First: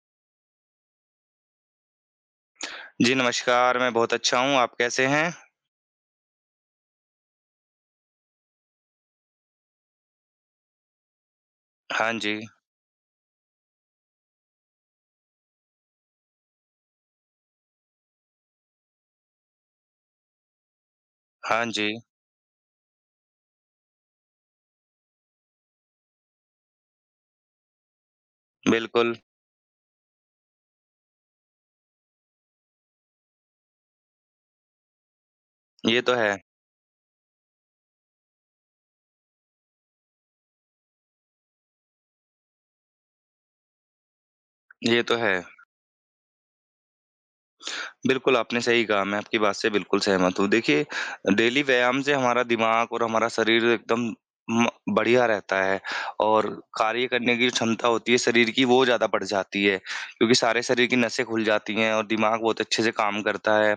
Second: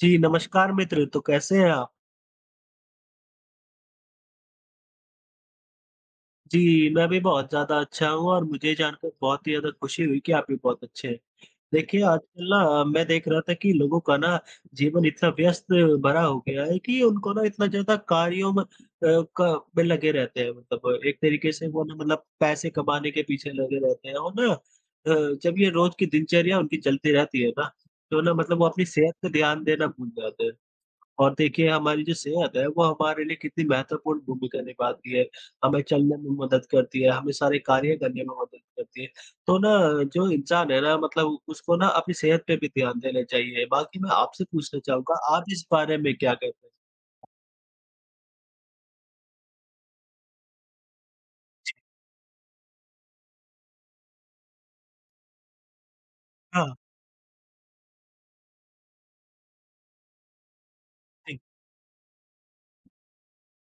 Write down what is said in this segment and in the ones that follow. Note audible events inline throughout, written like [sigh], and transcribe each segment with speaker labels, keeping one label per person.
Speaker 1: जी, नमस्कार मित्र, तो कैसे हैं आप?
Speaker 2: जी, नमस्कार, मैं बहुत अच्छा हूँ, आप कैसे हैं?
Speaker 1: जी, मैं भी बहुत ज़्यादा अच्छा हूँ और मुझे ये जानकर बहुत ही ज़्यादा खुशी हुई कि आप भी बहुत अच्छे हैं। देखिए,
Speaker 2: हाँ जी,
Speaker 1: आजकल ना मैं देख रहा था कि लोगों का ना जीवन इतना व्यस्त भरा हो गया है कि उनको ना इतना ज़्यादा कार्यों में अ, क में लगे रहते हैं मतलब एक तरीके
Speaker 2: हाँ
Speaker 1: से वो
Speaker 2: जी,
Speaker 1: ना मतलब पैसे कमाने के पीछे लगे रहते हैं और ना जब ये रोज़ की दिनचर्या उनकी चलती रहती है ना, तो ना मतलब वो अपनी
Speaker 2: बिल्कुल,
Speaker 1: सेहत पे ध्यान देना भूल जाते हैं। और देखिए हमारी जो सेहत है वो हमारे लिए कितनी महत्वपूर्ण भूमिका निभाती है। हमें
Speaker 2: ये तो
Speaker 1: चलने में
Speaker 2: है।
Speaker 1: मदद करती है, हमें सारे कार्य करने में मदद करती है। तो ना जो इंसान है ना मतलब उसको ना अपनी सेहत पे भी ध्यान देना चाहिए। बाकी मैं आपसे पूछना
Speaker 2: ये तो
Speaker 1: चाहूँगा
Speaker 2: है।
Speaker 1: आप इस बारे में क्या कहते हैं?
Speaker 2: बिल्कुल, आपने सही कहा, मैं आपकी बात से बिल्कुल सहमत हूँ। देखिए, डेली व्यायाम से हमारा दिमाग और हमारा शरीर एकदम म बढ़िया रहता है और
Speaker 1: हाँ,
Speaker 2: कार्य करने की जो क्षमता होती है शरीर की, वो ज़्यादा बढ़ जाती है, क्योंकि सारे शरीर की नसें
Speaker 1: जी।
Speaker 2: खुल जाती हैं और दिमाग बहुत अच्छे से काम करता है।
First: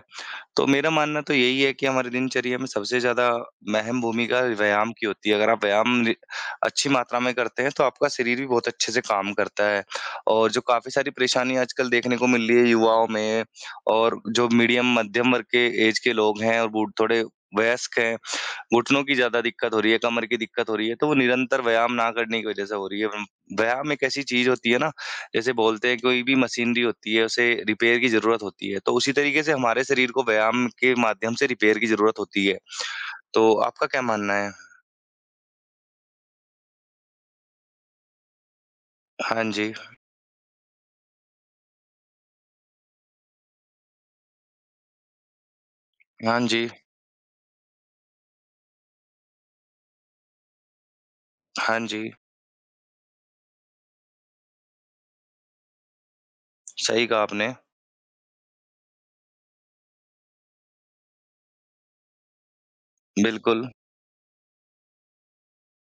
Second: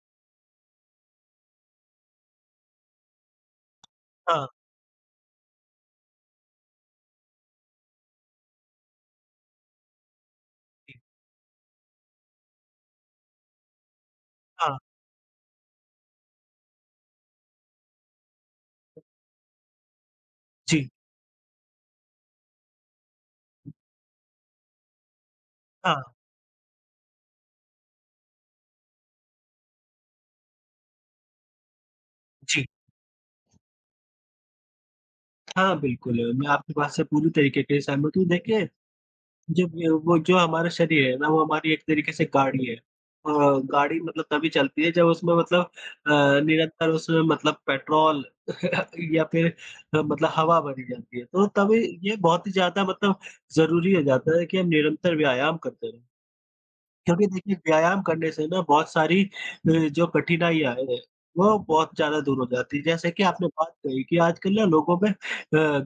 Speaker 2: तो मेरा मानना तो यही है कि हमारी दिनचर्या में सबसे ज़्यादा महम भूमिका
Speaker 1: हाँ,
Speaker 2: व्यायाम की होती है। अगर आप व्यायाम नि अच्छी मात्रा में करते हैं, तो आपका शरीर भी बहुत अच्छे से काम करता है। और जो काफ़ी
Speaker 1: जी।
Speaker 2: सारी परेशानियाँ आजकल देखने को मिल रही है युवाओं में और जो
Speaker 1: हाँ,
Speaker 2: मीडियम मध्यम वर्ग के ऐज के लोग हैं और बूढ़ थोड़े वयस्क हैं घुटनों की ज़्यादा दिक्कत हो रही है, कमर की दिक्कत हो
Speaker 1: जी।
Speaker 2: रही है, तो वो निरंतर व्यायाम ना करने की वजह से हो रही है। व्याम व्यायाम एक ऐसी चीज़ होती है ना, जैसे बोलते हैं
Speaker 1: हाँ,
Speaker 2: कोई भी मशीनरी होती है, उसे रिपेयर की ज़रूरत होती है, तो उसी तरीके से हमारे शरीर को व्यायाम के माध्यम से रिपेयर की ज़रूरत होती है।
Speaker 1: जी।
Speaker 2: तो आपका क्या मानना है?
Speaker 1: हाँ, बिल्कुल मैं आपकी बात से पूरी तरीके के सहमत हूँ। देखिए
Speaker 2: हाँ
Speaker 1: जब
Speaker 2: जी,
Speaker 1: ये वो जो हमारा शरीर है ना, वो हमारी एक तरीके से गाड़ी है। गाड़ी मतलब तभी चलती है जब उसमें मतलब
Speaker 2: हाँ जी,
Speaker 1: निरंतर उसमें मतलब पेट्रोल [laughs] या फिर मतलब हवा भरी जाती है। तो
Speaker 2: हाँ
Speaker 1: तभी
Speaker 2: जी,
Speaker 1: ये बहुत ही ज़्यादा मतलब ज़रूरी हो जाता है कि हम निरंतर व्यायाम करते रहें।
Speaker 2: सही कहा
Speaker 1: क्योंकि
Speaker 2: आपने।
Speaker 1: देखिए व्यायाम करने से ना बहुत सारी जो कठिनाइयाँ हैं, वो बहुत ज़्यादा दूर हो जाती है। जैसे कि आपने
Speaker 2: बिल्कुल,
Speaker 1: बात कही कि आजकल ना लोगों में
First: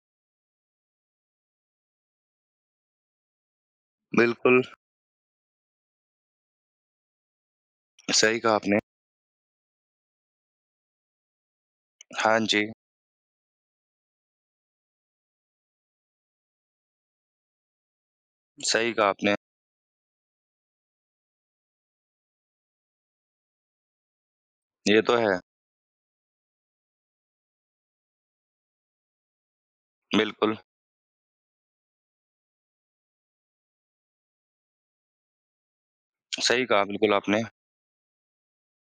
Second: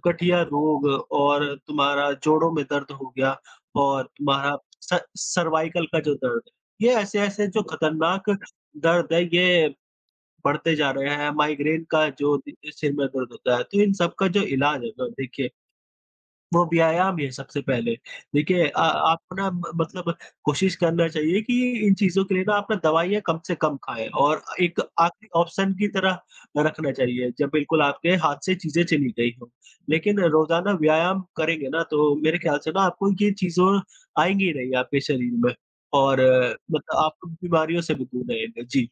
Speaker 1: गठिया रोग और तुम्हारा जोड़ों में दर्द हो गया और तुम्हारा
Speaker 2: बिल्कुल,
Speaker 1: स सर्वाइकल का जो दर्द है, ये ऐसे-ऐसे जो खतरनाक
Speaker 2: सही कहा आपने।
Speaker 1: दर्द है ये बढ़ते जा रहे हैं। माइग्रेन का जो
Speaker 2: हाँ
Speaker 1: दि
Speaker 2: जी,
Speaker 1: सिर में दर्द होता है, तो इन सब का जो इलाज है ना देखिए वो व्यायाम ही है सबसे पहले। देखिए
Speaker 2: सही कहा आपने।
Speaker 1: आपको ना म मतलब कोशिश करना चाहिए कि इन चीज़ों के लिए ना आप ना दवाइयाँ कम से कम खाएँ और एक
Speaker 2: ये तो
Speaker 1: आखिरी
Speaker 2: है।
Speaker 1: ऑप्शन की तरह रखना चाहिए, जब बिल्कुल आपके हाथ से चीज़ें चली गई हों। लेकिन
Speaker 2: बिल्कुल,
Speaker 1: रोज़ाना व्यायाम करेंगे ना तो मेरे ख्याल से ना आपको ये चीज़ों आएँगी ही नहीं आपके शरीर में और
Speaker 2: सही कहा
Speaker 1: मतलब
Speaker 2: बिल्कुल
Speaker 1: आप
Speaker 2: आपने।
Speaker 1: बीमारियों से भी दूर रहेंगे। जी,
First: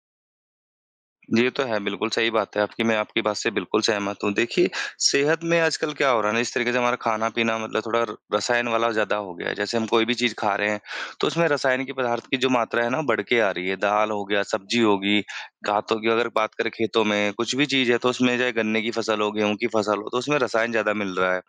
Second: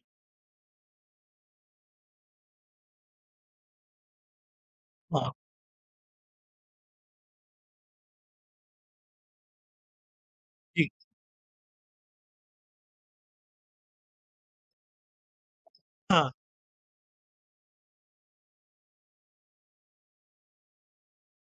Speaker 2: ये तो है, बिल्कुल सही बात है आपकी, मैं आपकी बात से बिल्कुल सहमत हूँ। देखिए,
Speaker 1: हाँ,
Speaker 2: सेहत में आजकल क्या हो रहा है ना, जिस तरीके से हमारा खाना-पीना मतलब थोड़ा र रसायन वाला ज़्यादा हो गया है। जैसे हम कोई भी चीज़ खा रहे हैं,
Speaker 1: जी,
Speaker 2: तो उसमें रसायन के पदार्थ की जो मात्रा है ना, बढ़ के आ रही है। दाल हो गया, सब्ज़ी होगी, खातों की अगर
Speaker 1: हाँ,
Speaker 2: बात करें खेतों में, कुछ भी चीज़ है, तो उसमें चाहे गन्ने की फसल हो, गेहूँ की फसल हो, तो उसमें रसायन ज़्यादा मिल रहा है।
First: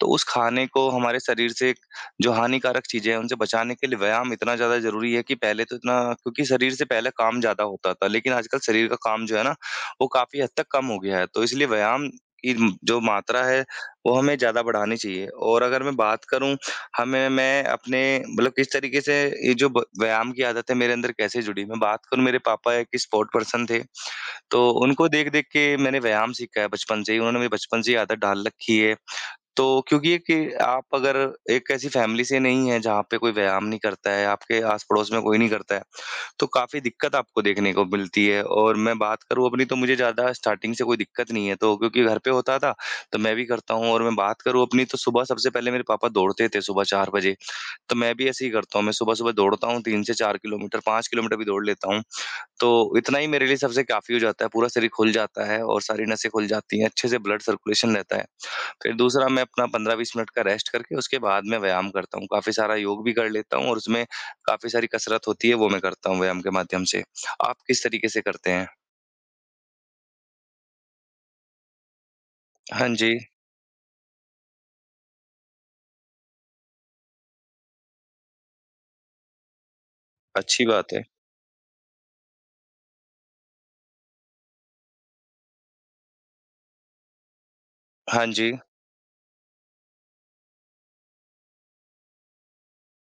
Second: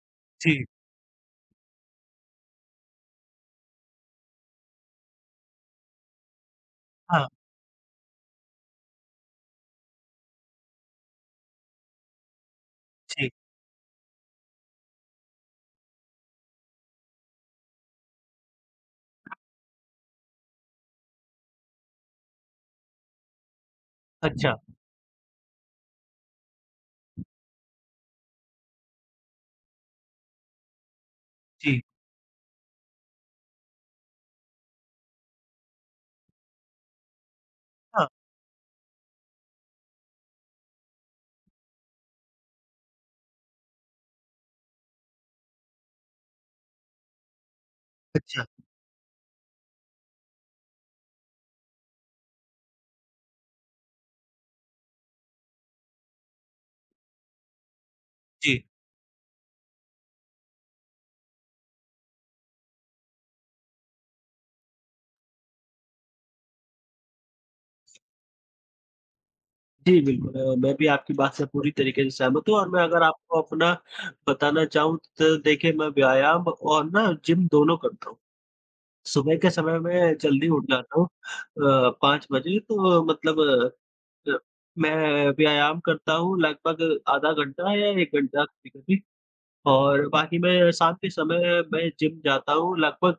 Speaker 2: तो उस
Speaker 1: जी,
Speaker 2: खाने को हमारे शरीर से जो हानिकारक चीज़ें हैं, उनसे बचाने के लिए व्यायाम इतना ज़्यादा ज़रूरी है कि पहले तो इतना क्योंकि शरीर से पहले
Speaker 1: हाँ,
Speaker 2: काम ज़्यादा होता था, लेकिन आजकल शरीर का काम जो है ना, वो काफ़ी हद तक कम हो गया है। तो इसलिए व्यायाम की जो
Speaker 1: जी,
Speaker 2: मात्रा है, वो हमें ज़्यादा बढ़ानी चाहिए और अगर मैं बात करूँ, हमें मैं अपने मतलब किस तरीके से ये जो ब व्यायाम की आदत है, मेरे अंदर कैसे जुड़ी? मैं बात करूँ, मेरे पापा एक स्पोर्ट पर्सन थे,
Speaker 1: अच्छा,
Speaker 2: तो उनको देख-देख के मैंने व्यायाम सीखा है बचपन से ही। उन्होंने मेरी बचपन से ही आदत डाल रखी है तो क्योंकि ये कि आप अगर एक
Speaker 1: जी,
Speaker 2: ऐसी फैमिली से नहीं हैं जहाँ पे कोई व्यायाम नहीं करता है, आपके आस-पड़ोस में कोई नहीं करता है, तो काफ़ी दिक्कत आपको देखने को
Speaker 1: हाँ,
Speaker 2: मिलती है और मैं बात करूँ अपनी तो मुझे ज़्यादा स्टार्टिंग से कोई दिक्कत नहीं है, तो क्योंकि घर पे होता था, तो मैं भी करता हूँ और मैं बात करूँ अपनी तो सुबह सबसे पहले मेरे पापा दौड़ते थे सुबह 4 बजे, तो मैं भी
Speaker 1: अच्छा,
Speaker 2: ऐसे ही करता हूँ। मैं सुबह-सुबह दौड़ता हूँ 3 से 4 किलोमीटर, 5 किलोमीटर भी दौड़ लेता हूँ, तो इतना ही मेरे लिए सबसे काफ़ी हो जाता है, पूरा शरीर खुल जाता है और सारी नसें खुल जाती हैं, अच्छे से ब्लड सर्कुलेशन रहता है।
Speaker 1: जी।
Speaker 2: फिर दूसरा मैं अपना 15-20 मिनट का रेस्ट करके उसके बाद मैं व्यायाम करता हूँ। काफ़ी सारा योग भी कर लेता हूँ और उसमें काफ़ी सारी कसरत होती है, वो मैं करता हूँ व्यायाम के माध्यम से। आप किस तरीके से करते हैं?
Speaker 1: जी, बिल्कुल मैं भी आपकी बात से पूरी तरीके से सहमत हूँ और मैं
Speaker 2: हाँ
Speaker 1: अगर
Speaker 2: जी,
Speaker 1: आपको अपना बताना चाहूँ तो देखिए मैं व्यायाम और ना जिम दोनों करता हूँ। सुबह के समय में जल्दी उठ
Speaker 2: अच्छी बात
Speaker 1: जाता
Speaker 2: है।
Speaker 1: हूँ 5 बजे तो मतलब अ, मैं व्यायाम करता हूँ लगभग आधा घंटा या 1
Speaker 2: हाँ
Speaker 1: घंटा
Speaker 2: जी,
Speaker 1: कभी-कभी और बाकी मैं शाम के समय मैं जिम जाता हूँ लगभग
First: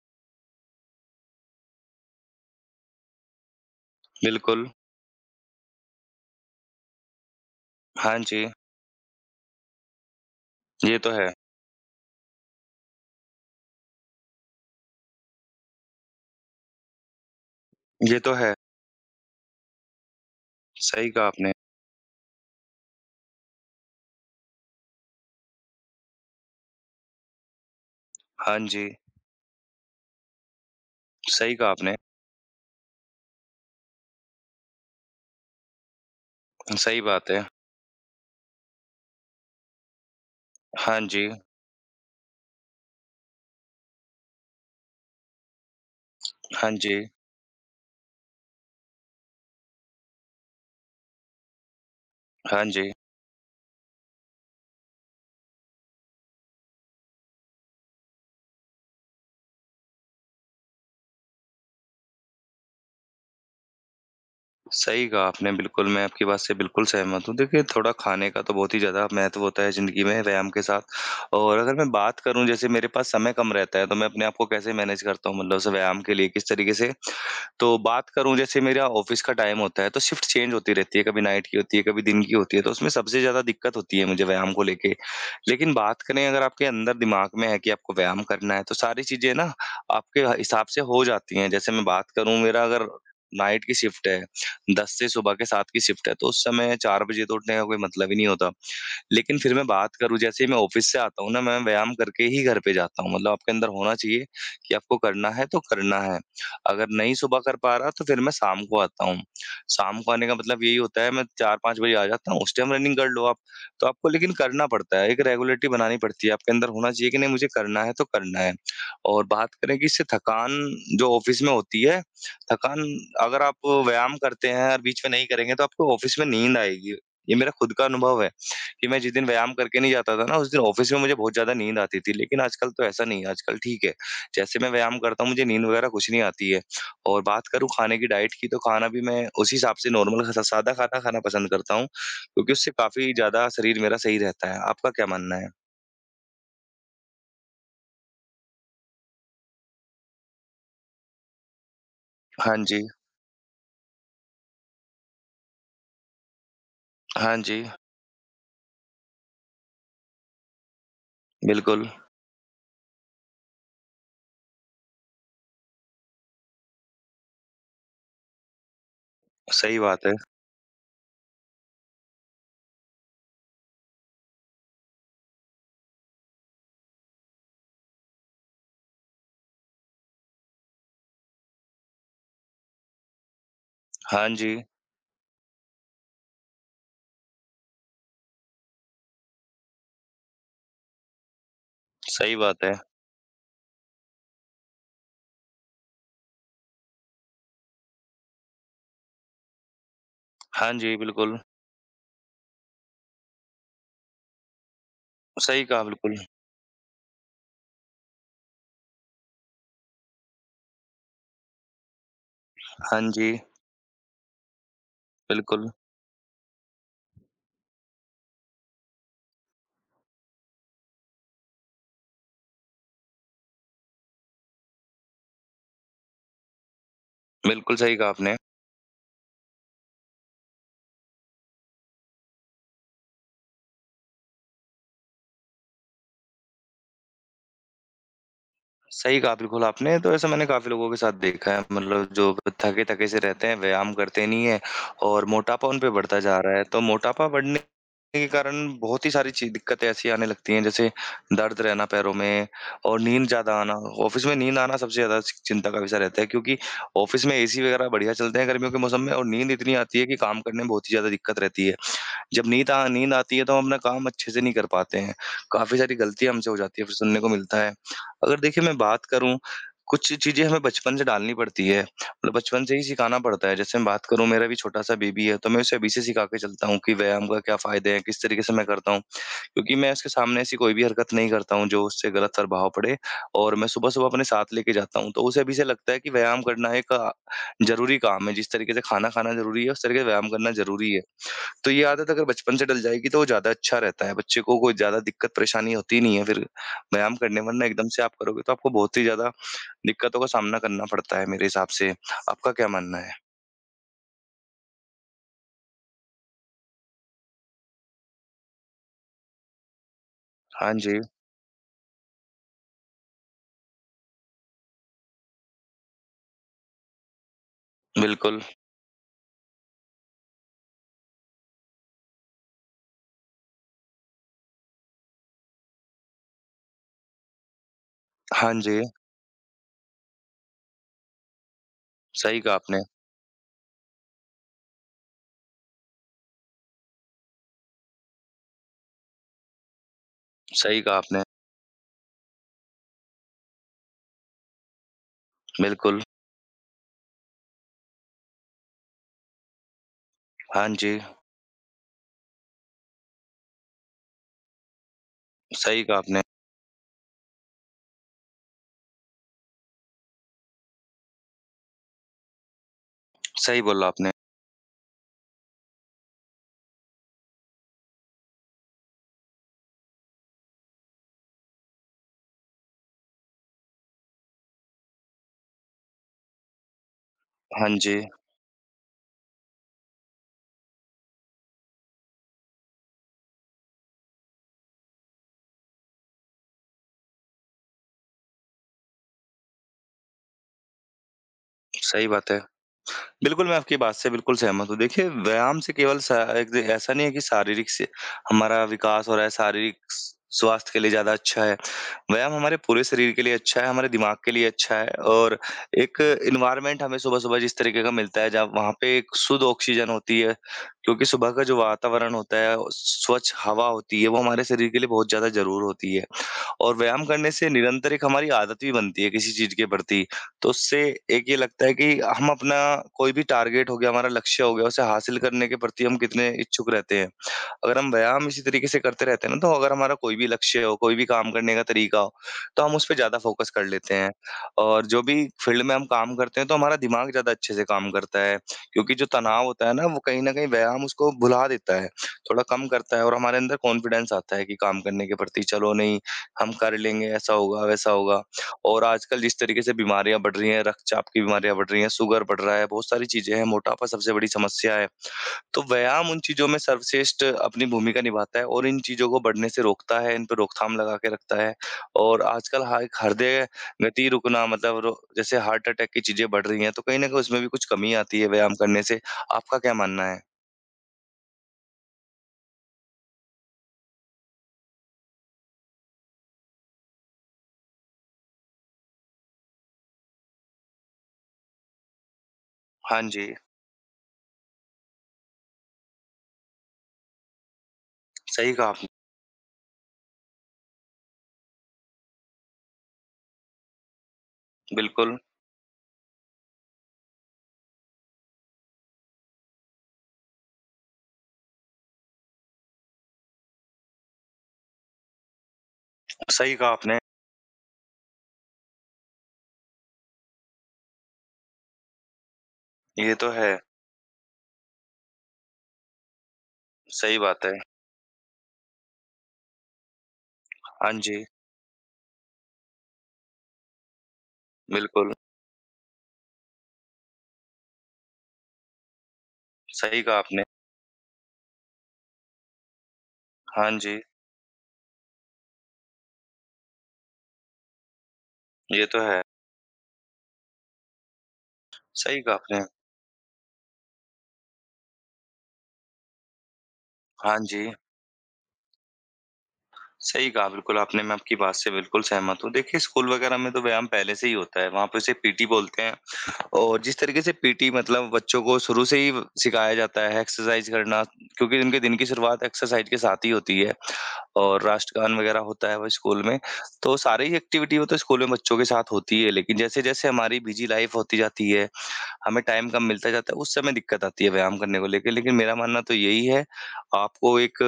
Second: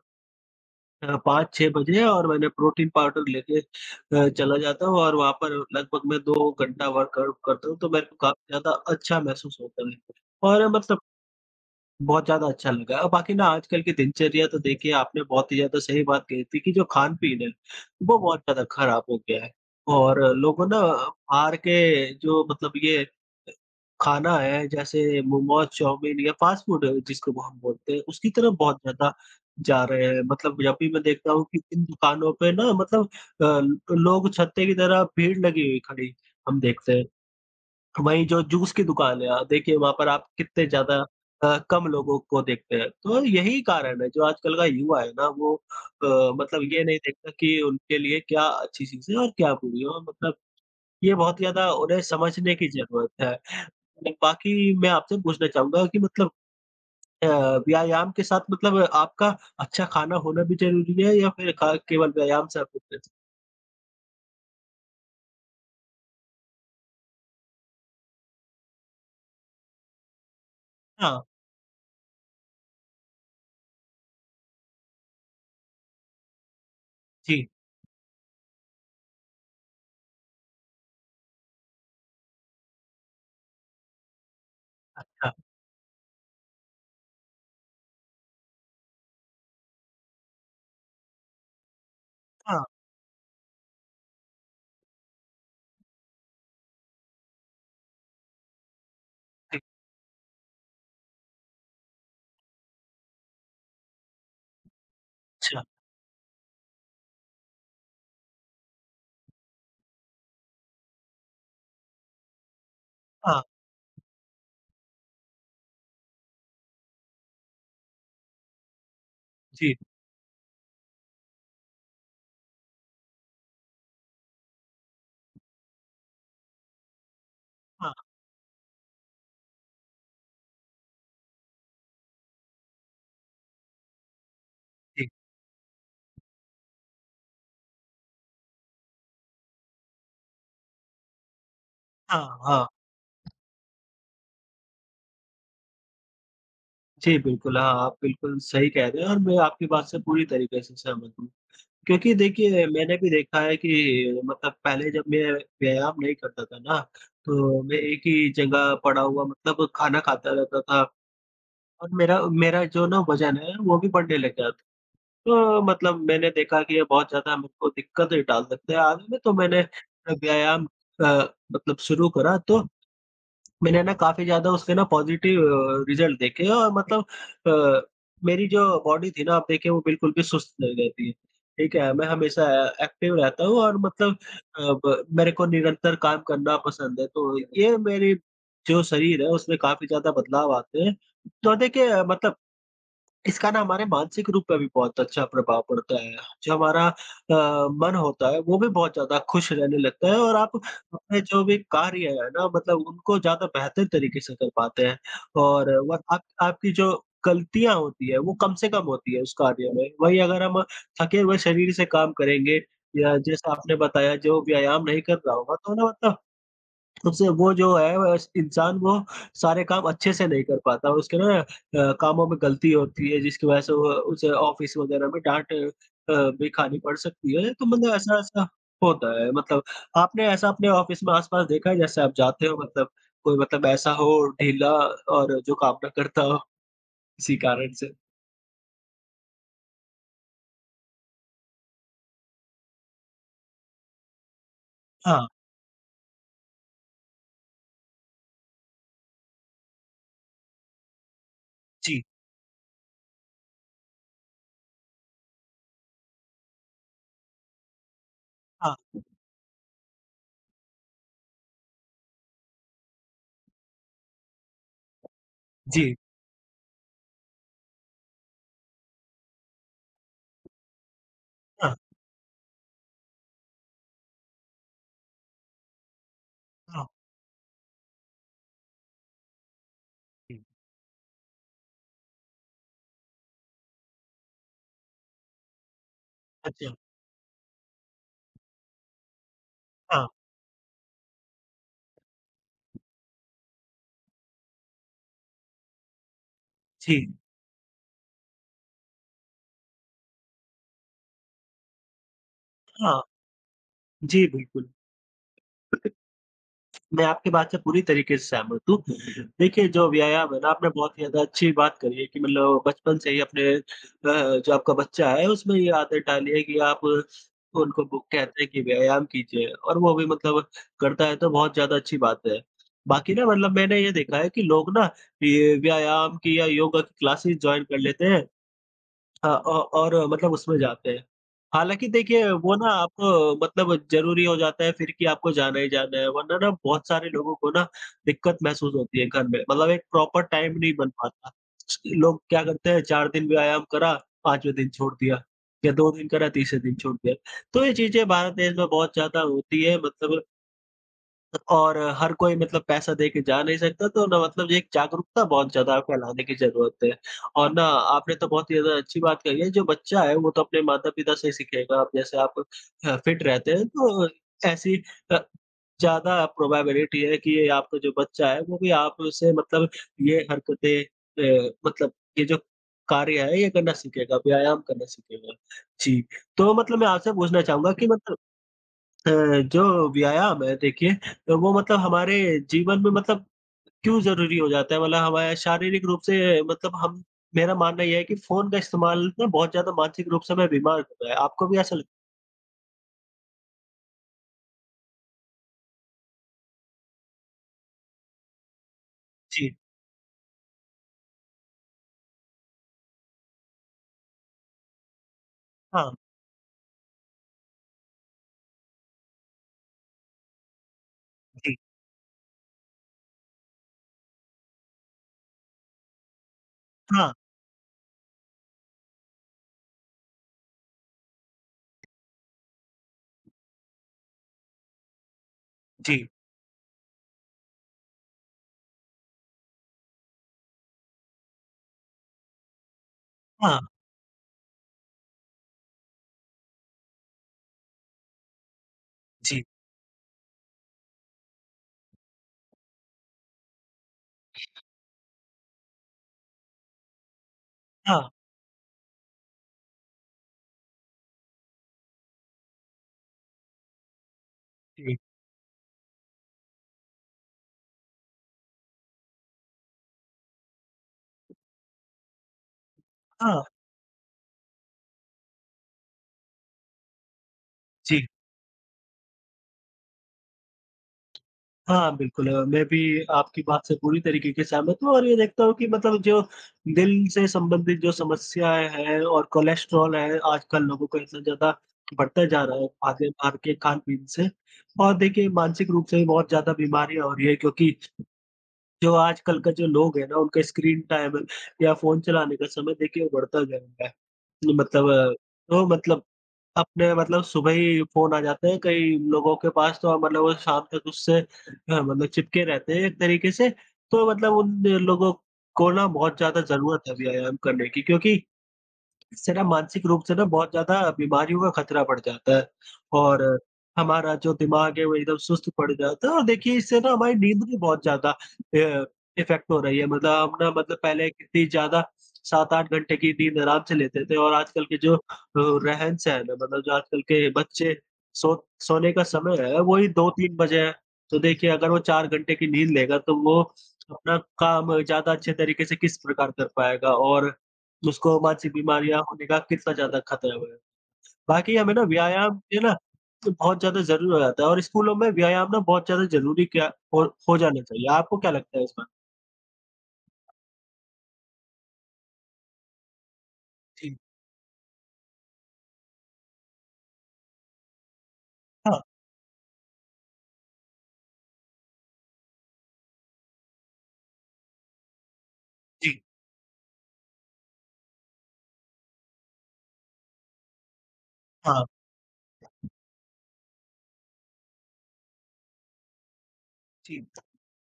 Speaker 1: 5-6 बजे और मैंने प्रोटीन पाउडर लेके चला
Speaker 2: बिल्कुल।
Speaker 1: जाता हूँ और वहाँ पर लगभग मैं 2 घंटा वर्कआउट करता हूँ, तो मेरे को
Speaker 2: हाँ
Speaker 1: काफ़ी
Speaker 2: जी,
Speaker 1: ज़्यादा अच्छा महसूस होता है और
Speaker 2: ये
Speaker 1: मतलब
Speaker 2: तो है।
Speaker 1: बहुत ज़्यादा अच्छा लगा। और बाकी ना आजकल की दिनचर्या तो देखिए आपने बहुत ही ज़्यादा सही बात कही थी कि जो खान-पीन है, वो
Speaker 2: ये तो
Speaker 1: बहुत
Speaker 2: है।
Speaker 1: ज़्यादा खराब हो गया है और लोगों ना
Speaker 2: सही कहा आपने।
Speaker 1: बाहर के जो मतलब ये खाना है जैसे मोमोज़, चाउमीन या फ़ास्ट फ़ूड जिसको वो हम बोलते हैं, उसकी तरफ
Speaker 2: हाँ
Speaker 1: बहुत
Speaker 2: जी,
Speaker 1: ज़्यादा जा रहे हैं। मतलब जब भी मैं देखता हूँ
Speaker 2: सही
Speaker 1: कि
Speaker 2: कहा
Speaker 1: इन
Speaker 2: आपने।
Speaker 1: दुकानों पे ना मतलब लोग छत्ते की तरह भीड़ लगी हुई खड़ी हम देखते
Speaker 2: सही
Speaker 1: हैं।
Speaker 2: बात है।
Speaker 1: वहीं जो जूस की दुकान है देखिए वहाँ पर आप कितने ज़्यादा
Speaker 2: हाँ जी,
Speaker 1: कम लोगों को देखते हैं। तो यही कारण है जो आजकल का युवा है ना वो मतलब
Speaker 2: हाँ
Speaker 1: ये नहीं
Speaker 2: जी,
Speaker 1: देखता कि उनके लिए क्या अच्छी चीज़ है और क्या बुरी है और मतलब ये बहुत ज़्यादा उन्हें समझने
Speaker 2: हाँ
Speaker 1: की
Speaker 2: जी।
Speaker 1: ज़रूरत है। मतलब बाकी मैं आपसे पूछना चाहूँगा कि मतलब अ, व्यायाम के साथ मतलब आपका अच्छा खाना होना भी ज़रूरी है या फिर खा केवल व्यायाम से आप फिटनेस
Speaker 2: सही कहा आपने, बिल्कुल, मैं आपकी बात से बिल्कुल सहमत हूँ। देखिए, थोड़ा खाने का तो बहुत ही ज़्यादा महत्व होता है ज़िंदगी में व्यायाम के
Speaker 1: हाँ,
Speaker 2: साथ और अगर मैं बात करूँ, जैसे मेरे पास समय कम रहता है, तो मैं अपने आप को कैसे मैनेज करता हूँ मतलब उस व्यायाम के लिए किस तरीके से?
Speaker 1: जी,
Speaker 2: तो बात करूँ, जैसे मेरा ऑफ़िस का टाइम होता है, तो शिफ्ट चेंज होती रहती है, कभी नाइट की होती है, कभी दिन की होती है, तो उसमें सबसे ज़्यादा दिक्कत होती है मुझे व्यायाम को लेके।
Speaker 1: हाँ,
Speaker 2: लेकिन बात करें अगर आपके अंदर दिमाग में है कि आपको व्यायाम करना है, तो सारी चीज़ें ना आपके हिसाब से हो जाती हैं। जैसे मैं बात करूँ,
Speaker 1: हाँ,
Speaker 2: मेरा अगर नाइट की शिफ्ट है, 10 से सुबह के 7 की शिफ्ट है, तो उस समय 4 बजे तो उठने का कोई मतलब ही नहीं होता। लेकिन फिर
Speaker 1: जी,
Speaker 2: मैं बात करूँ जैसे ही मैं ऑफ़िस से आता हूँ ना, मैं व्यायाम करके ही घर पे जाता हूँ। मतलब आपके अंदर होना चाहिए कि आपको करना है तो
Speaker 1: अच्छा,
Speaker 2: करना है। अगर नहीं सुबह कर पा रहा तो फिर मैं शाम को आता हूँ। शाम को आने का मतलब यही होता है मैं 4-5 बजे आ जाता हूँ, उस टाइम रनिंग कर लो आप।
Speaker 1: हाँ,
Speaker 2: तो आपको लेकिन करना पड़ता है, एक रेगुलरिटी बनानी पड़ती है। आपके अंदर होना चाहिए कि नहीं मुझे करना है तो करना है। और बात
Speaker 1: जी,
Speaker 2: करें कि इससे थकान जो ऑफ़िस में होती है, थकान अगर आप व्यायाम करते हैं और बीच में नहीं करेंगे तो आपको ऑफ़िस में नींद आएगी। ये मेरा खुद का
Speaker 1: हाँ,
Speaker 2: अनुभव है। कि मैं जिस दिन व्यायाम करके नहीं जाता था ना, उस दिन ऑफ़िस में मुझे बहुत ज़्यादा नींद आती थी। लेकिन आजकल तो ऐसा नहीं है, आजकल ठीक है। जैसे मैं व्यायाम
Speaker 1: जी,
Speaker 2: करता हूँ, मुझे नींद वगैरह कुछ नहीं आती है। और बात करूँ खाने की डाइट की, तो खाना भी मैं उसी हिसाब से नॉर्मल ख सादा खाना खाना पसंद करता हूँ,
Speaker 1: हाँ,
Speaker 2: क्योंकि
Speaker 1: हाँ।
Speaker 2: उससे काफ़ी ज़्यादा शरीर मेरा सही रहता है। आपका क्या मानना है?
Speaker 1: जी, बिल्कुल, हाँ, आप बिल्कुल सही कह रहे हैं और मैं आपकी बात से पूरी तरीके से सहमत हूँ। क्योंकि
Speaker 2: हाँ
Speaker 1: देखिए,
Speaker 2: जी,
Speaker 1: मैंने भी देखा है कि मतलब पहले जब मैं व्यायाम नहीं करता था ना,
Speaker 2: हाँ
Speaker 1: तो
Speaker 2: जी,
Speaker 1: मैं एक ही जगह पड़ा हुआ मतलब खाना खाता रहता था
Speaker 2: बिल्कुल,
Speaker 1: और मेरा मेरा जो ना वज़न है, वो भी बढ़ने लग गया था। तो मतलब मैंने देखा कि ये बहुत ज़्यादा मेरे को दिक्कत डाल सकता है आगे में, तो मैंने
Speaker 2: सही बात है।
Speaker 1: व्यायाम अ, मतलब शुरू करा तो मैंने ना काफ़ी ज़्यादा उससे ना पॉज़िटिव रिज़ल्ट देखे और मतलब अ, मेरी जो बॉडी थी ना आप देखिए वो बिल्कुल भी सुस्त नहीं रहती है, ठीक है? मैं हमेशा एक्टिव रहता हूँ और मतलब
Speaker 2: हाँ जी,
Speaker 1: अ, ब मेरे को निरंतर काम करना पसंद है, तो ये मेरी जो शरीर है उसमें काफ़ी ज़्यादा बदलाव आते हैं। तो देखिए मतलब
Speaker 2: सही बात है।
Speaker 1: इसका ना हमारे मानसिक रूप पे भी बहुत अच्छा प्रभाव पड़ता है। जो हमारा मन होता है वो भी बहुत ज़्यादा खुश रहने लगता है और आप
Speaker 2: हाँ जी,
Speaker 1: अपने
Speaker 2: बिल्कुल,
Speaker 1: जो भी कार्य है ना मतलब उनको ज़्यादा बेहतर तरीके से कर पाते हैं
Speaker 2: सही
Speaker 1: और
Speaker 2: कहा
Speaker 1: व
Speaker 2: बिल्कुल।
Speaker 1: आप आपकी जो गलतियाँ होती है वो कम से कम होती है उस कार्य में। वहीं अगर हम थके हुए शरीर से काम करेंगे
Speaker 2: हाँ
Speaker 1: या
Speaker 2: जी,
Speaker 1: जैसा आपने बताया जो व्यायाम नहीं कर रहा होगा
Speaker 2: बिल्कुल,
Speaker 1: तो ना मतलब उससे वो जो है वो स इंसान वो सारे काम अच्छे से नहीं कर पाता, उसके ना कामों में गलती होती है जिसकी वजह से वो उसे ऑफ़िस वग़ैरह में डाँट भी खानी पड़ सकती है, तो
Speaker 2: बिल्कुल
Speaker 1: मतलब
Speaker 2: सही कहा आपने।
Speaker 1: ऐसा-ऐसा होता है। मतलब आपने ऐसा अपने ऑफ़िस में आस-पास देखा है जैसे आप जाते हो मतलब कोई मतलब ऐसा हो ढीला और जो काम ना करता हो किसी कारण से?
Speaker 2: सही कहा बिल्कुल आपने, तो ऐसा मैंने काफ़ी लोगों के साथ देखा है मतलब जो थके-थके से रहते हैं, व्यायाम करते नहीं हैं और
Speaker 1: हाँ,
Speaker 2: मोटापा उन पे बढ़ता जा रहा है। तो मोटापा बढ़ने के कारण बहुत ही सारी ची दिक्कतें ऐसी आने लगती हैं जैसे दर्द रहना
Speaker 1: जी,
Speaker 2: पैरों में और नींद ज़्यादा आना। ऑफ़िस में नींद आना सबसे ज़्यादा चिंता का विषय रहता है क्योंकि ऑफ़िस में एसी वगैरह बढ़िया चलते हैं गर्मियों के
Speaker 1: हाँ,
Speaker 2: मौसम में और नींद इतनी आती है कि काम करने में बहुत ही ज़्यादा दिक्कत रहती है। जब नींद आ नींद आती है तो हम अपना काम अच्छे से नहीं कर पाते हैं। काफ़ी सारी
Speaker 1: जी,
Speaker 2: गलतियाँ हमसे हो जाती है, फिर सुनने को मिलता है। अगर देखिए मैं बात करूँ, कुछ चीज़ें हमें बचपन से डालनी पड़ती
Speaker 1: हाँ,
Speaker 2: है, मतलब बचपन से ही सिखाना पड़ता है। जैसे मैं बात करूँ मेरा भी छोटा-सा बेबी है, तो मैं उसे अभी से सिखा के चलता हूँ
Speaker 1: हाँ,
Speaker 2: कि व्यायाम का क्या फ़ायदे हैं, किस तरीके से मैं करता हूँ। क्योंकि मैं उसके सामने
Speaker 1: जी,
Speaker 2: ऐसी कोई भी हरकत नहीं करता हूँ जो उससे गलत प्रभाव पड़े और मैं सुबह-सुबह अपने साथ लेके जाता हूँ। तो उसे अभी से लगता है कि व्यायाम करना
Speaker 1: अच्छा,
Speaker 2: एक ज़रूरी काम है, जिस तरीके से खाना खाना ज़रूरी है, उस तरीके से
Speaker 1: हाँ,
Speaker 2: व्यायाम करना ज़रूरी है। तो ये आदत अगर बचपन से डल जाएगी तो वो ज़्यादा अच्छा रहता है, बच्चे को कोई ज़्यादा दिक्कत परेशानी होती नहीं है फिर
Speaker 1: जी,
Speaker 2: व्यायाम करने वरना एकदम से आप करोगे तो आपको बहुत ही ज़्यादा दिक्कतों का सामना करना पड़ता है मेरे हिसाब से। आपका क्या मानना
Speaker 1: हाँ,
Speaker 2: है?
Speaker 1: जी, बिल्कुल। मैं आपकी बात से पूरी तरीके से सहमत हूँ। देखिए, जो व्यायाम है ना, आपने
Speaker 2: हाँ
Speaker 1: बहुत
Speaker 2: जी,
Speaker 1: ही ज़्यादा अच्छी बात करी है कि मतलब बचपन से ही अपने जो आपका बच्चा है, उसमें ये आदत डाली है कि आप उनको बुक
Speaker 2: बिल्कुल।
Speaker 1: कहते हैं कि व्यायाम कीजिए और वो भी मतलब करता है, तो बहुत ज़्यादा अच्छी बात है। बाकी ना मतलब मैंने ये देखा है कि लोग ना ये व्यायाम की या योगा की क्लासेस जॉइन कर लेते हैं
Speaker 2: हाँ जी,
Speaker 1: हाँ, औ और मतलब उसमें जाते हैं। हालाँकि देखिए
Speaker 2: सही
Speaker 1: वो
Speaker 2: कहा
Speaker 1: ना
Speaker 2: आपने,
Speaker 1: आपको मतलब ज़रूरी हो जाता है फिर कि आपको जाना ही जाना है, वरना ना बहुत सारे लोगों को ना दिक्कत महसूस होती है घर में, मतलब एक प्रॉपर टाइम नहीं
Speaker 2: सही
Speaker 1: बन
Speaker 2: कहा आपने।
Speaker 1: पाता। लोग क्या करते हैं 4 दिन व्यायाम करा, 5वें दिन छोड़ दिया या 2
Speaker 2: बिल्कुल।
Speaker 1: दिन करा, तीसरे दिन छोड़ दिया। तो ये चीज़ें भारत देश में बहुत ज़्यादा होती है मतलब
Speaker 2: हाँ जी,
Speaker 1: और हर कोई मतलब पैसा दे के जा नहीं सकता, तो ना मतलब ये एक जागरूकता बहुत ज़्यादा
Speaker 2: सही कहा आपने,
Speaker 1: फैलाने की ज़रूरत है। और ना आपने तो बहुत ही ज़्यादा अच्छी बात कही है, जो बच्चा है वो तो अपने माता-पिता से ही सीखेगा। अब जैसे आप फिट रहते
Speaker 2: सही
Speaker 1: हैं
Speaker 2: बोला
Speaker 1: तो
Speaker 2: आपने।
Speaker 1: ऐसी अ, ज़्यादा प्रोबेबिलिटी है कि ये आपका जो बच्चा है वो भी आपसे मतलब ये हरकतें मतलब ये जो कार्य है ये करना सीखेगा, व्यायाम करना सीखेगा। जी, तो मतलब मैं आपसे पूछना
Speaker 2: हाँ
Speaker 1: चाहूँगा कि
Speaker 2: जी,
Speaker 1: मतलब अ, जो व्यायाम है देखिए, तो वो मतलब हमारे जीवन में मतलब क्यों ज़रूरी हो जाता है? मतलब हमारे शारीरिक रूप से मतलब हम मेरा मानना ये है कि फ़ोन का इस्तेमाल ना बहुत ज़्यादा मानसिक रूप से हमें बीमार कर रहा है। आपको भी ऐसा लग
Speaker 2: सही बात है। बिल्कुल, मैं आपकी बात से बिल्कुल सहमत हूँ। देखिए, व्यायाम से केवल सा एक दे ऐसा नहीं है कि शारीरिक से हमारा विकास हो रहा है,
Speaker 1: जी।
Speaker 2: शारीरिक स स्वास्थ्य के लिए ज़्यादा अच्छा है। व्यायाम हमारे पूरे शरीर के लिए अच्छा है, हमारे दिमाग के लिए अच्छा है और
Speaker 1: हाँ,
Speaker 2: एक एनवायरनमेंट हमें सुबह-सुबह जिस तरीके का मिलता है, जब वहाँ पे एक शुद्ध ऑक्सीजन होती है, क्योंकि सुबह का
Speaker 1: जी।
Speaker 2: जो वातावरण होता है, स्वच्छ हवा होती है, वो हमारे शरीर के लिए बहुत ज़्यादा ज़रूर होती है। और व्यायाम
Speaker 1: हाँ,
Speaker 2: करने से निरंतर एक हमारी आदत भी बनती है किसी चीज़ के प्रति। तो उससे एक ये लगता है कि हम अपना कोई भी टारगेट हो गया, हमारा लक्ष्य हो गया, उसे हासिल करने के प्रति हम
Speaker 1: जी।
Speaker 2: कितने इच्छुक रहते हैं। अगर हम व्यायाम इसी तरीके से करते रहते हैं ना, तो अगर हमारा कोई भी लक्ष्य हो, कोई भी काम करने का तरीका हो, तो हम उस पे ज़्यादा फोकस
Speaker 1: हाँ,
Speaker 2: कर लेते हैं। और जो भी फील्ड में हम काम करते हैं, तो हमारा दिमाग ज़्यादा अच्छे से काम करता है, क्योंकि जो
Speaker 1: जी।
Speaker 2: तनाव होता है ना, वो कहीं न कहीं व्यायाम उसको भुला देता है, थोड़ा कम करता है और हमारे अंदर कॉन्फिडेंस आता है कि काम करने के प्रति, "चलो नहीं, हम कर लेंगे, ऐसा होगा, वैसा
Speaker 1: हाँ,
Speaker 2: होगा।" और आजकल जिस तरीके से बीमारियाँ बढ़ रही हैं, रक्तचाप की बीमारियाँ बढ़ रही हैं, शुगर बढ़ रहा है, बहुत सारी चीज़ें हैं, मोटापा सबसे बड़ी समस्या है।
Speaker 1: जी।
Speaker 2: तो व्यायाम उन चीज़ों में सर्वश्रेष्ठ अपनी भूमिका निभाता है और इन चीज़ों को बढ़ने से रोकता है, इन पे रोकथाम लगा के रखता है और आजकल हा एक
Speaker 1: हाँ,
Speaker 2: हृदय गति रुकना मतलब रो जैसे हार्ट अटैक की चीज़ें बढ़ रही हैं, तो कहीं न कहीं उसमें भी कुछ कमी
Speaker 1: जी।
Speaker 2: आती है व्यायाम करने से। आपका क्या मानना है?
Speaker 1: हाँ, बिल्कुल मैं भी आपकी बात से पूरी तरीके के सहमत हूँ और ये देखता हूँ कि मतलब जो दिल से संबंधित जो समस्याएँ हैं और कोलेस्ट्रॉल है, आजकल लोगों को इतना ज़्यादा बढ़ता जा रहा है
Speaker 2: हाँ
Speaker 1: आगे
Speaker 2: जी,
Speaker 1: बाहर के खान-पीन से। और देखिए मानसिक रूप से भी बहुत ज़्यादा बीमारियाँ हो रही है क्योंकि
Speaker 2: सही कहा आपने।
Speaker 1: जो आजकल का जो लोग है ना, उनका स्क्रीन टाइम या फ़ोन चलाने का समय देखिए वो बढ़ता जा रहा है। मतलब
Speaker 2: बिल्कुल,
Speaker 1: तो मतलब अपने मतलब सुबह ही फ़ोन आ जाते हैं, कई लोगों के पास तो मतलब वो शाम तक उससे मतलब चिपके रहते हैं एक तरीके से। तो मतलब उन लोगों को ना बहुत ज़्यादा
Speaker 2: सही कहा
Speaker 1: ज़रूरत है
Speaker 2: आपने।
Speaker 1: व्यायाम करने की क्योंकि इससे ना मानसिक रूप से ना बहुत ज़्यादा बीमारियों का खतरा बढ़ जाता है
Speaker 2: ये
Speaker 1: और
Speaker 2: तो है,
Speaker 1: हमारा जो दिमाग है वो एकदम सुस्त पड़ जाता है और देखिए इससे ना हमारी
Speaker 2: सही
Speaker 1: नींद
Speaker 2: बात है।
Speaker 1: भी बहुत ज़्यादा इफ़ेक्ट हो रही है मतलब हम ना मतलब
Speaker 2: हाँ
Speaker 1: पहले
Speaker 2: जी,
Speaker 1: कितनी ज़्यादा 7-8 घंटे की नींद आराम से लेते थे और आजकल के जो
Speaker 2: बिल्कुल,
Speaker 1: रहन-सहन है मतलब जो आजकल के बच्चे सो सोने का समय है वही
Speaker 2: सही कहा
Speaker 1: 2-3
Speaker 2: आपने।
Speaker 1: बजे है। तो देखिए अगर वो 4 घंटे की नींद लेगा तो वो
Speaker 2: हाँ जी,
Speaker 1: अपना काम ज़्यादा अच्छे तरीके से किस प्रकार कर पाएगा और उसको मानसिक
Speaker 2: ये तो
Speaker 1: बीमारियाँ
Speaker 2: है,
Speaker 1: होने का कितना ज़्यादा खतरा है। बाकी हमें ना
Speaker 2: सही कहा
Speaker 1: व्यायाम ये
Speaker 2: आपने।
Speaker 1: ना बहुत ज़्यादा ज़रूरी हो जाता है और स्कूलों में व्यायाम ना बहुत ज़्यादा ज़रूरी क्या हो
Speaker 2: हाँ
Speaker 1: हो जाना
Speaker 2: जी।
Speaker 1: चाहिए। आपको क्या लगता है इस बारे में?
Speaker 2: सही कहा बिल्कुल आपने, मैं आपकी बात से बिल्कुल सहमत हूँ। देखिए स्कूल वगैरह में तो व्यायाम
Speaker 1: जी।
Speaker 2: पहले से ही होता है, वहाँ पे उसे पीटी बोलते हैं और जिस तरीके से पीटी मतलब बच्चों को
Speaker 1: हाँ,
Speaker 2: शुरू से ही व सिखाया जाता है एक्सरसाइज़ करना क्योंकि उनके दिन की शुरुआत एक्सरसाइज़ के साथ ही होती है और राष्ट्रगान वगैरह होता है वो
Speaker 1: जी।
Speaker 2: स्कूल में। तो सारी ही एक्टिविटी वो तो स्कूल में बच्चों के साथ होती है, लेकिन जैसे-जैसे हमारी बिज़ी लाइफ़ होती जाती
Speaker 1: हाँ,
Speaker 2: है हमें टाइम कम मिलता जाता है, उस समय दिक्कत आती है व्यायाम करने को लेके। लेकिन मेरा मानना तो यही है,
Speaker 1: जी।
Speaker 2: आपको एक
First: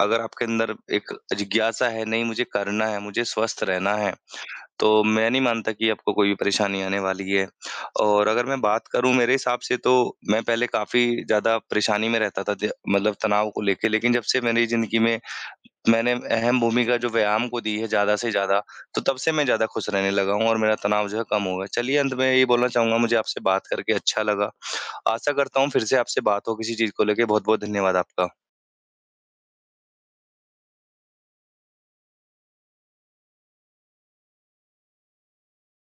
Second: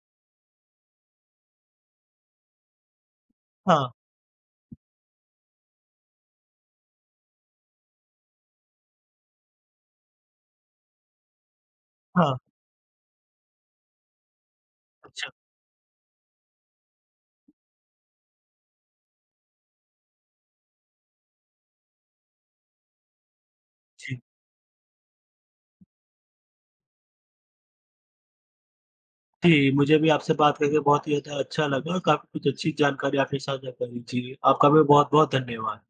Speaker 2: अगर आपके अंदर एक जिज्ञासा है, नहीं मुझे करना है, मुझे स्वस्थ
Speaker 1: हाँ,
Speaker 2: रहना है, तो मैं नहीं मानता कि आपको कोई भी परेशानी आने वाली है। और अगर मैं बात करूँ मेरे हिसाब से तो मैं पहले काफ़ी ज़्यादा परेशानी में
Speaker 1: हाँ।
Speaker 2: रहता था ज मतलब तनाव को लेके, लेकिन जब से मेरी ज़िंदगी में
Speaker 1: अच्छा,
Speaker 2: मैंने अहम भूमिका जो व्यायाम को दी है ज़्यादा से ज़्यादा, तो तब से मैं ज़्यादा खुश रहने लगा हूँ और मेरा तनाव जो है कम हो गया। चलिए अंत में यही बोलना चाहूँगा मुझे आपसे बात करके
Speaker 1: जी।
Speaker 2: अच्छा लगा। आशा करता हूँ फिर से आपसे बात हो किसी चीज़ को लेके। बहुत-बहुत धन्यवाद आपका।
Speaker 1: जी, मुझे भी आपसे बात करके बहुत ही ज़्यादा अच्छा लगा और काफ़ी कुछ अच्छी जानकारी आपने साझा करी। जी, आपका भी बहुत-बहुत धन्यवाद।